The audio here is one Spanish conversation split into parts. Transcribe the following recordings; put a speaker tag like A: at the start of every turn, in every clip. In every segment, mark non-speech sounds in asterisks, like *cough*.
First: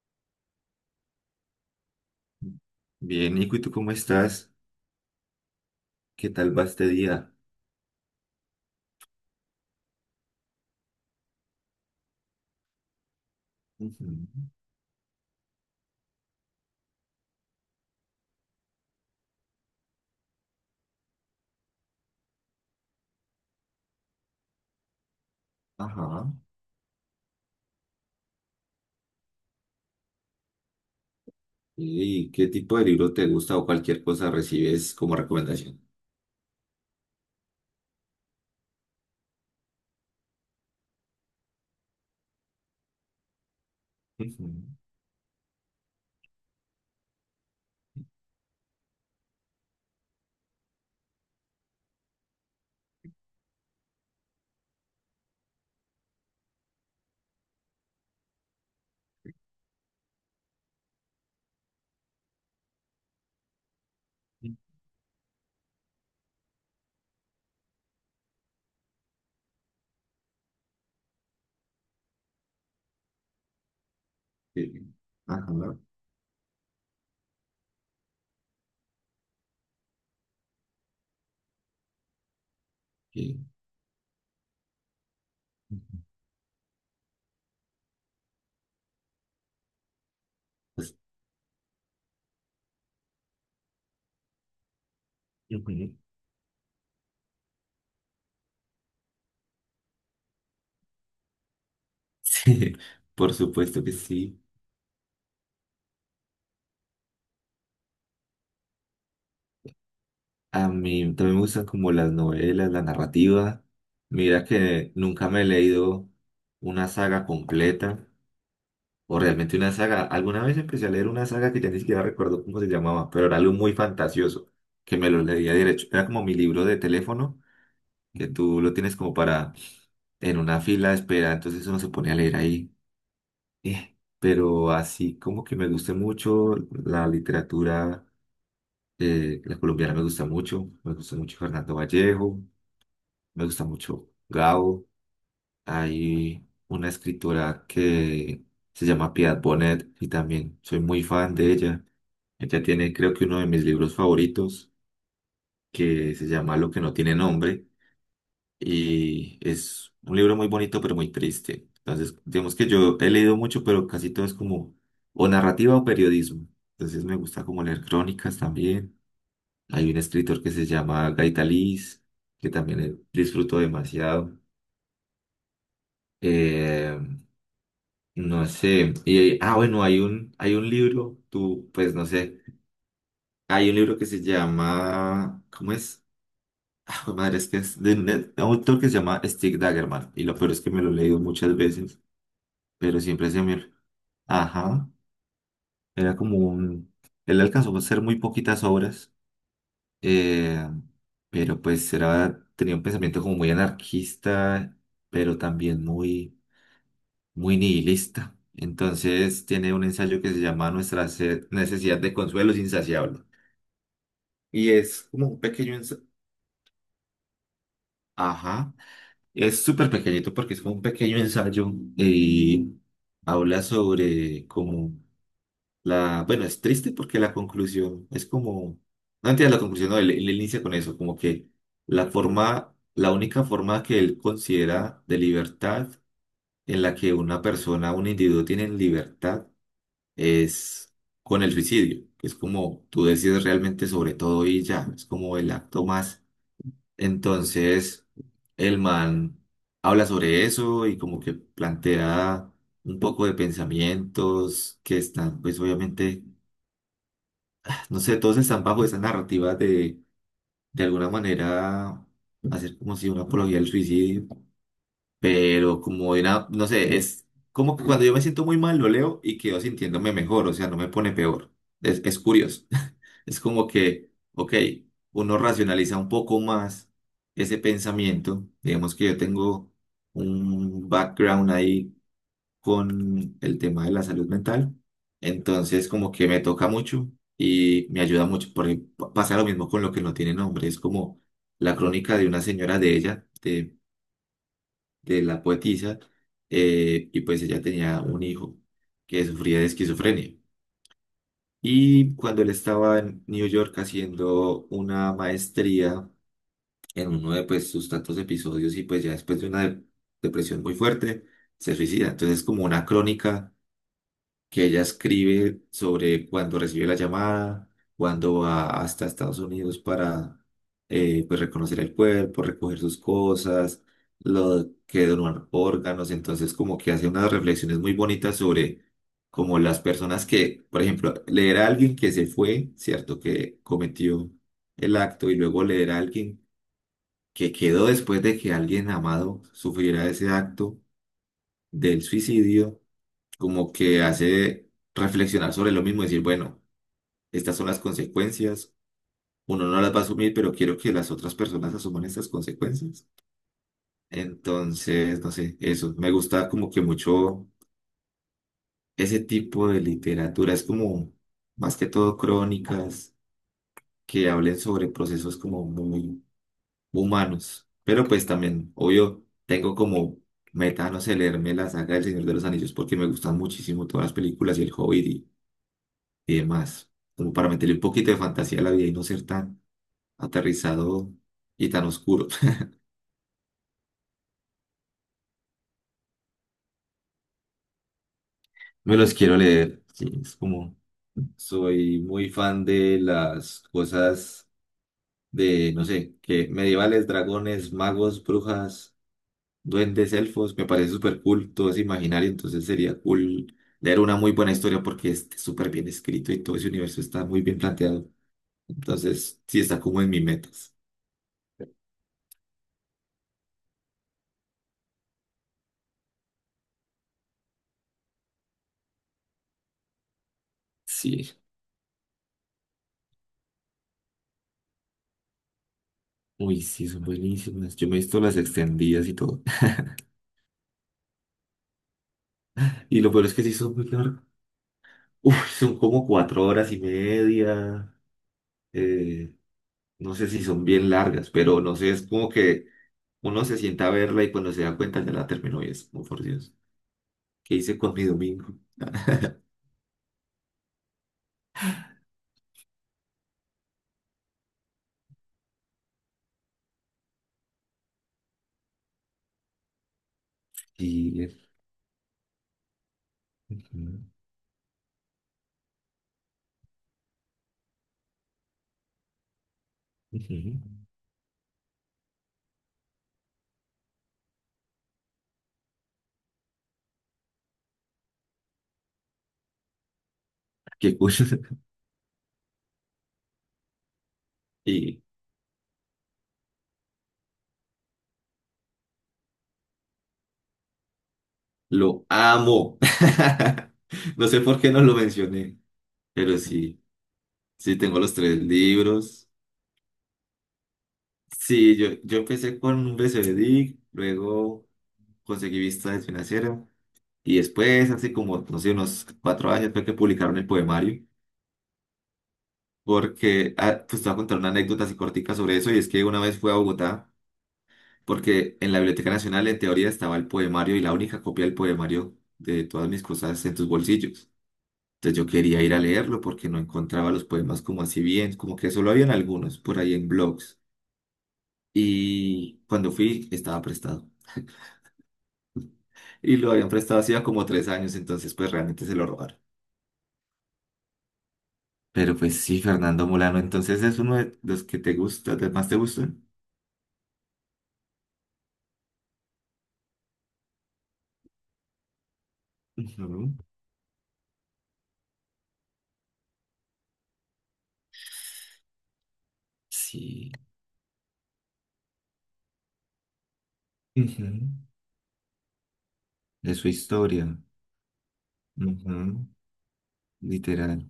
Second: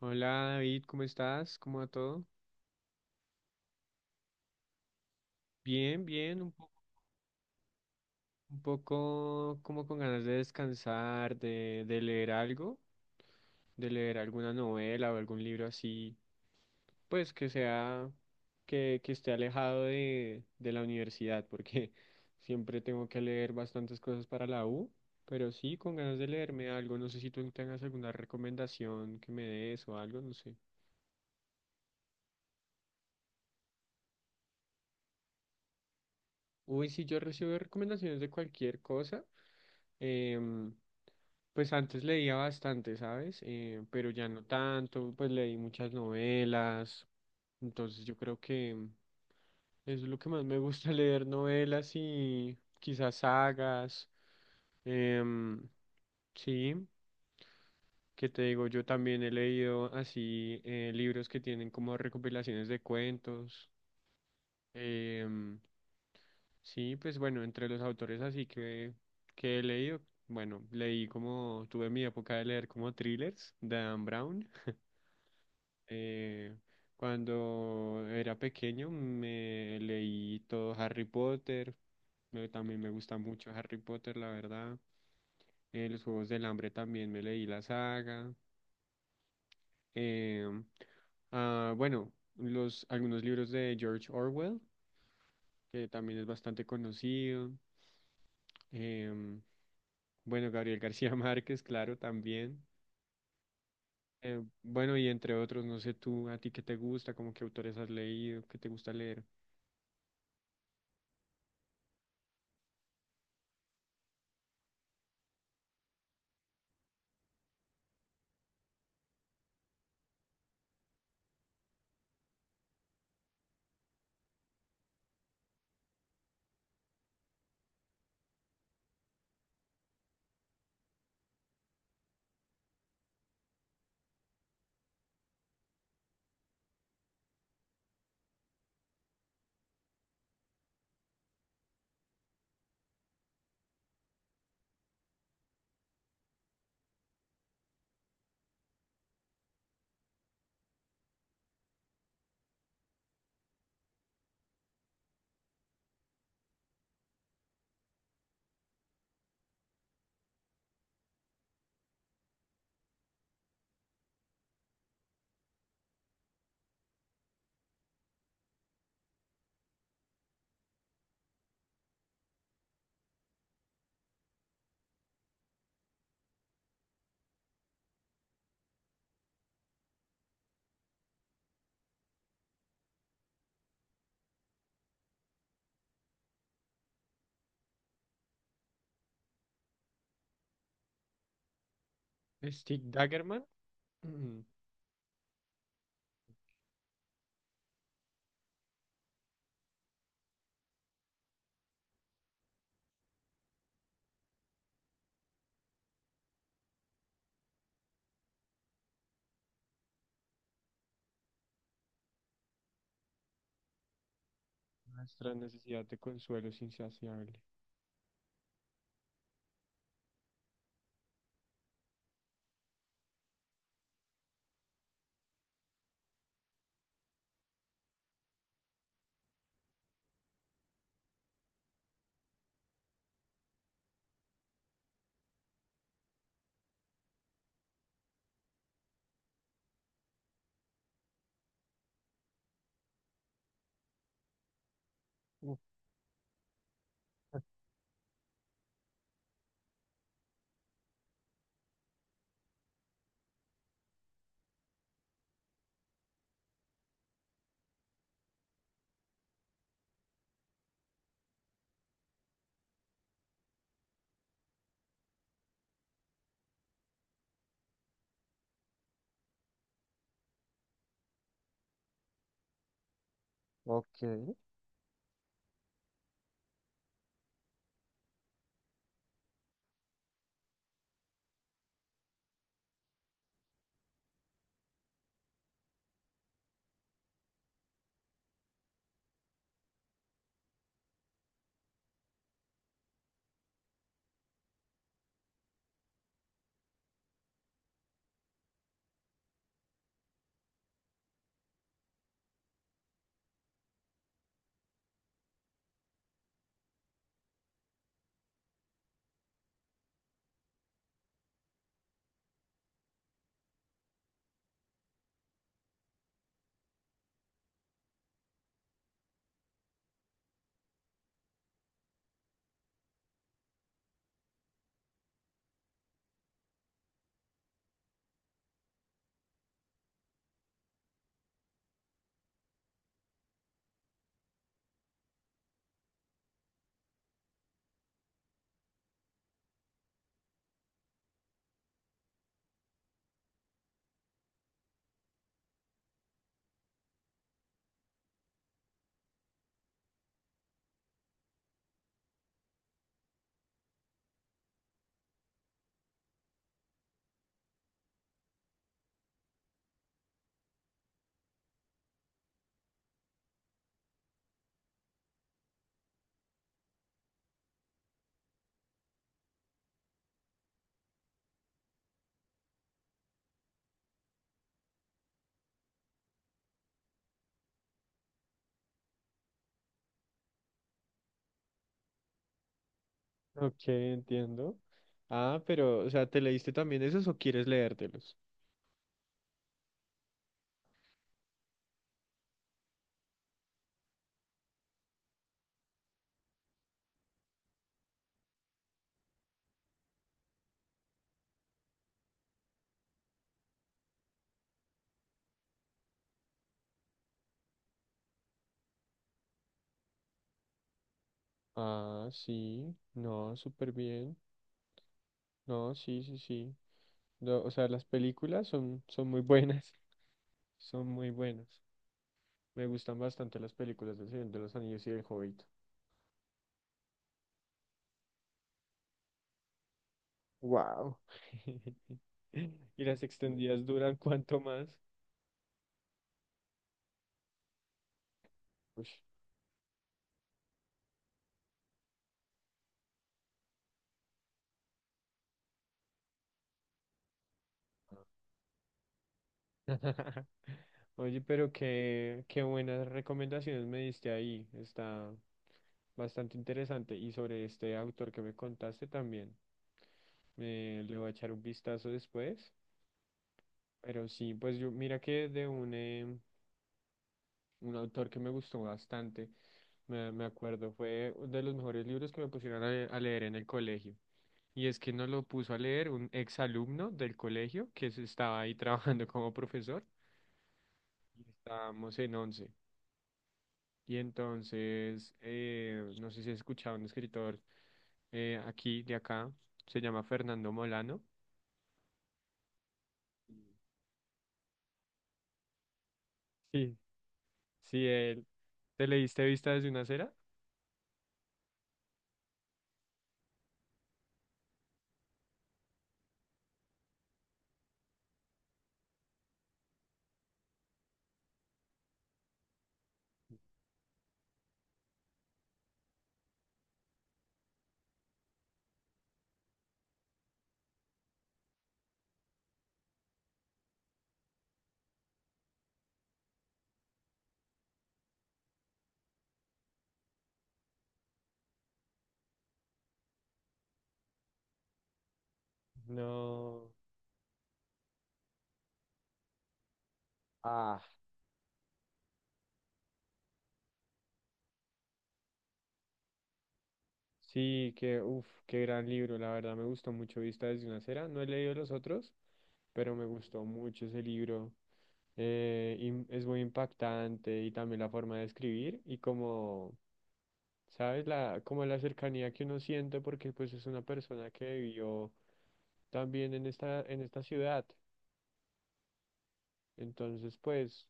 A: Hola David, ¿cómo estás? ¿Cómo va todo?
B: Bien, Nico, ¿y tú cómo estás?
A: Bien,
B: ¿Qué
A: bien,
B: tal va este día?
A: un poco como con ganas de descansar, de leer algo, de leer
B: Ujú.
A: alguna novela o algún libro así, pues que sea, que esté alejado de la universidad, porque *laughs* siempre tengo que leer bastantes cosas para la U, pero sí, con ganas de
B: Ajá.
A: leerme algo, no sé si tú tengas alguna recomendación que me des o algo, no sé.
B: ¿Y qué tipo de libro te gusta o cualquier cosa recibes como recomendación?
A: Uy, sí, yo recibo recomendaciones de cualquier cosa. Em, pues antes leía bastante, ¿sabes? Pero ya no
B: Ujú.
A: tanto, pues leí muchas novelas. Entonces yo creo que eso es lo que más me gusta *laughs* leer, novelas y quizás sagas. Em, sí, que te digo, yo también he leído así libros que tienen como recopilaciones de cuentos. em, Sí, pues bueno, entre los autores así que he leído, bueno, leí como, tuve mi época de leer como thrillers de Dan Brown.
B: Sí. Ajá.
A: Eh, Cuando era pequeño me leí todo Harry Potter, también me gusta
B: Sí.
A: mucho Harry Potter, la verdad. Los
B: Ujú.
A: Juegos del Hambre también me leí la saga. Eh,
B: Pues,
A: bueno, algunos libros de George Orwell, que
B: ujú. *laughs*
A: también es bastante conocido. Eh, Bueno, Gabriel García *laughs* Márquez, claro, también.
B: Sí, por supuesto que sí.
A: Bueno, y entre otros, no sé tú, a ti qué te gusta, como qué autores has leído, qué te gusta leer.
B: A mí también me gustan como las novelas, la narrativa. Mira que nunca me he leído una saga completa. O realmente una saga. Alguna vez empecé a leer una saga que ya ni siquiera recuerdo cómo se llamaba, pero era algo muy fantasioso, que me lo leía derecho. Era como mi libro de teléfono, que tú lo tienes como para en una fila de espera, entonces uno se pone a leer ahí. Pero así como que me gusta mucho la literatura, la colombiana me gusta mucho Fernando Vallejo, me gusta mucho Gabo. Hay una escritora que se llama Piedad Bonet y también soy muy fan de ella. Ella tiene, creo que uno de mis libros favoritos, que se llama Lo que no tiene nombre, y es un libro muy bonito pero muy triste. Entonces, digamos que yo he leído mucho, pero casi todo es como o narrativa o periodismo. Entonces me gusta como leer crónicas también. Hay un escritor que se llama Gaitaliz, que también disfruto demasiado. Eh, No sé. Y, ah, bueno, hay un libro, tú, pues no sé. Hay un libro que se llama, ¿cómo es? *laughs* Ah, jue madre, es que es de un autor que se llama Stig Dagerman. Y lo peor es que me lo he leído muchas veces,
A: Stig
B: pero siempre se
A: Dagerman,
B: me...
A: mm,
B: Ajá, era como un... Él alcanzó a hacer muy poquitas obras, eh, pero pues era, tenía un pensamiento como muy anarquista, pero también muy... muy nihilista. Entonces tiene un ensayo que se llama Nuestra necesidad de consuelo es insaciable. Y
A: *clears throat*
B: es como
A: Nuestra
B: un pequeño
A: necesidad de
B: ensayo,
A: consuelo es insaciable.
B: ajá, es súper pequeñito porque es como un pequeño ensayo y habla sobre como la, bueno, es triste porque la conclusión es como, no entiendo la conclusión, no, él inicia con eso, como que la forma, la única forma que él considera de libertad en la que una persona, un individuo tiene libertad es con el suicidio, que es como tú decides realmente sobre todo y ya, es como el
A: Mm.
B: acto más. Entonces, el man habla sobre eso y como que plantea un poco de pensamientos que están, pues obviamente, no sé, todos están bajo esa narrativa de alguna manera, hacer como si una apología del suicidio, pero como de una, no sé, es... Como que cuando yo me siento muy mal, lo leo y quedo sintiéndome mejor, o sea, no me pone peor. Es curioso. Es como
A: Ok.
B: que, ok, uno racionaliza un poco más ese pensamiento. Digamos que yo tengo un background ahí con el tema de la salud mental. Entonces, como que me toca mucho y me ayuda mucho. Pasa lo mismo con lo que no tiene nombre. Es como la crónica de una señora de ella, de la poetisa, y pues ella tenía un hijo que sufría de esquizofrenia. Y cuando él estaba en New York haciendo una maestría en uno de pues, sus tantos episodios y pues ya después de una depresión muy fuerte, se suicida. Entonces es como una crónica que ella escribe sobre cuando recibe la llamada, cuando va hasta Estados Unidos para pues reconocer el cuerpo, recoger sus cosas, lo que donan órganos, entonces como que hace unas reflexiones muy bonitas sobre como las personas que, por ejemplo, leer a alguien que se fue, ¿cierto? Que cometió el acto y luego leer a alguien que quedó después de que alguien amado sufriera ese acto del suicidio como que hace reflexionar sobre lo mismo, decir, bueno, estas son las consecuencias, uno no las va a asumir, pero quiero que las otras personas asuman estas consecuencias. Entonces, no sé, eso, me gusta como que mucho ese tipo de literatura, es como más que todo crónicas que hablen sobre procesos como muy humanos, pero pues también, obvio, tengo como... Meta, no sé, leerme la saga del Señor de los Anillos porque me gustan muchísimo todas las películas y el Hobbit y demás, como para meterle un poquito de fantasía a la vida y no ser tan aterrizado y tan oscuro. *laughs*
A: Ok, entiendo. Ah, pero, o sea, ¿te leíste también esos o quieres leértelos?
B: Me los quiero leer, sí, es como... Soy muy fan de las cosas de, no sé, que medievales, dragones, magos, brujas, duendes, elfos, me parece súper cool, todo es imaginario, entonces sería cool leer una muy buena historia porque es súper bien escrito y todo ese universo está muy bien planteado. Entonces, sí está como en mis metas.
A: Ah, sí, no, súper bien. No, sí, sí, sí. No, o sea, las películas son, son muy buenas, *laughs* son muy
B: Sí.
A: buenas. Me gustan bastante las películas del Señor de los Anillos y del Hobbit.
B: Uy, sí, son buenísimas. Yo me he visto las extendidas y todo. *laughs*
A: Wow. *laughs* Y
B: Y
A: las
B: lo peor es que sí
A: extendidas
B: son muy
A: duran
B: largas.
A: cuanto más.
B: Uy, son como 4 horas y media.
A: Ush.
B: Eh, no sé si son bien largas, pero no sé, es como que uno se sienta a verla y cuando se da cuenta ya la terminó y es como, por Dios, ¿qué hice con mi domingo?
A: *laughs* Oye, pero qué buenas recomendaciones me diste ahí. Está bastante interesante. Y sobre este autor que me contaste también. Le voy a
B: Y...
A: echar un vistazo después.
B: ujú,
A: Pero sí, pues yo, mira que de un autor que me gustó bastante, me
B: ujú.
A: acuerdo, fue de los mejores libros que me pusieron a, a leer en el colegio. Y es que nos lo puso a leer un exalumno del colegio que se estaba ahí *laughs* trabajando como profesor.
B: Qué
A: Y
B: cosa. *laughs*
A: estábamos en once. Y
B: Y
A: entonces, no sé si has escuchado un escritor aquí, de acá, se llama Fernando Molano.
B: lo amo. *laughs* No sé por qué no lo mencioné, pero
A: Sí,
B: sí, sí
A: sí,
B: tengo los
A: él.
B: tres
A: ¿Te leíste
B: libros.
A: Vista desde una acera?
B: Sí, yo empecé con un BCBDIC, luego conseguí vista de financiera y después, hace como, no sé, unos 4 años fue que publicaron el poemario, porque, ah, pues te voy a contar una anécdota así cortica sobre eso y es que una vez fui a Bogotá, porque en la Biblioteca Nacional en teoría estaba el poemario y la única copia del poemario de todas mis cosas en tus bolsillos. Entonces yo quería ir a leerlo porque no encontraba los poemas como así bien, como que solo habían algunos por ahí en blogs. Y cuando fui, estaba prestado. Y lo habían
A: No.
B: prestado hacía como 3 años, entonces pues realmente se lo robaron.
A: Ah,
B: Pero pues sí, Fernando Molano, entonces es uno de los que te gusta, de más te gustan.
A: sí, que, uff, qué gran libro, la verdad me gustó mucho Vista desde una acera. No he leído los otros, pero me
B: Ujú.
A: gustó mucho ese libro. Y es muy impactante y también la forma de escribir y como,
B: Sí.
A: ¿sabes? La, como la cercanía que uno siente porque pues es una
B: Ujú.
A: persona que vivió también
B: De su
A: en esta
B: historia.
A: ciudad.
B: Ujú.
A: Entonces,
B: Literal.
A: pues,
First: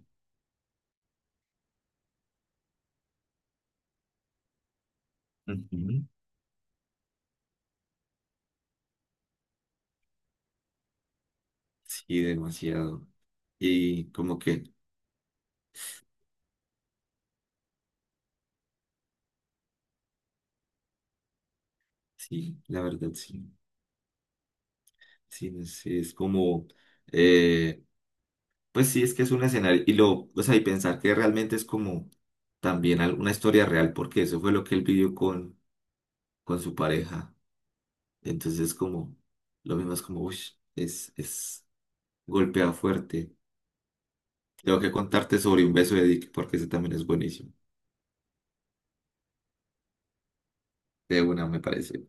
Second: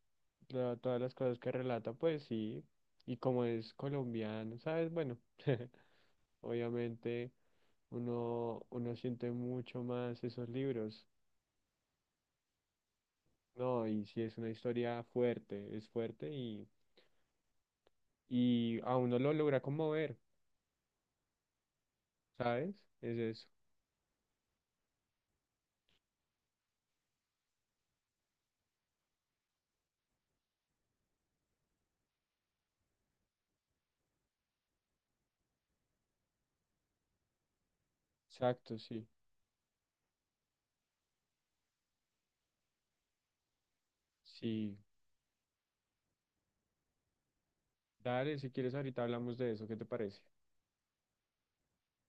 A: todas las cosas que relata, pues sí, y como es colombiano, ¿sabes? Bueno, *laughs*
B: Ujú.
A: obviamente. Uno, uno siente mucho más esos libros,
B: Sí, demasiado.
A: ¿no? Y
B: Y
A: si es
B: como
A: una
B: que,
A: historia fuerte, es fuerte y a uno lo logra conmover,
B: sí,
A: ¿sabes?
B: la verdad,
A: Es eso.
B: sí. Sí, no sé, es como, eh, pues sí, es que es un escenario. Y lo, o sea, y pensar que realmente es como también una historia real, porque eso fue lo que él vivió con su pareja. Entonces,
A: Exacto, sí.
B: como, lo mismo es como, uy, es golpea fuerte.
A: Sí.
B: Tengo que contarte sobre un beso de Dick porque ese también es buenísimo.
A: Dale, si quieres ahorita hablamos de eso, ¿qué te parece?
B: De una, me parece.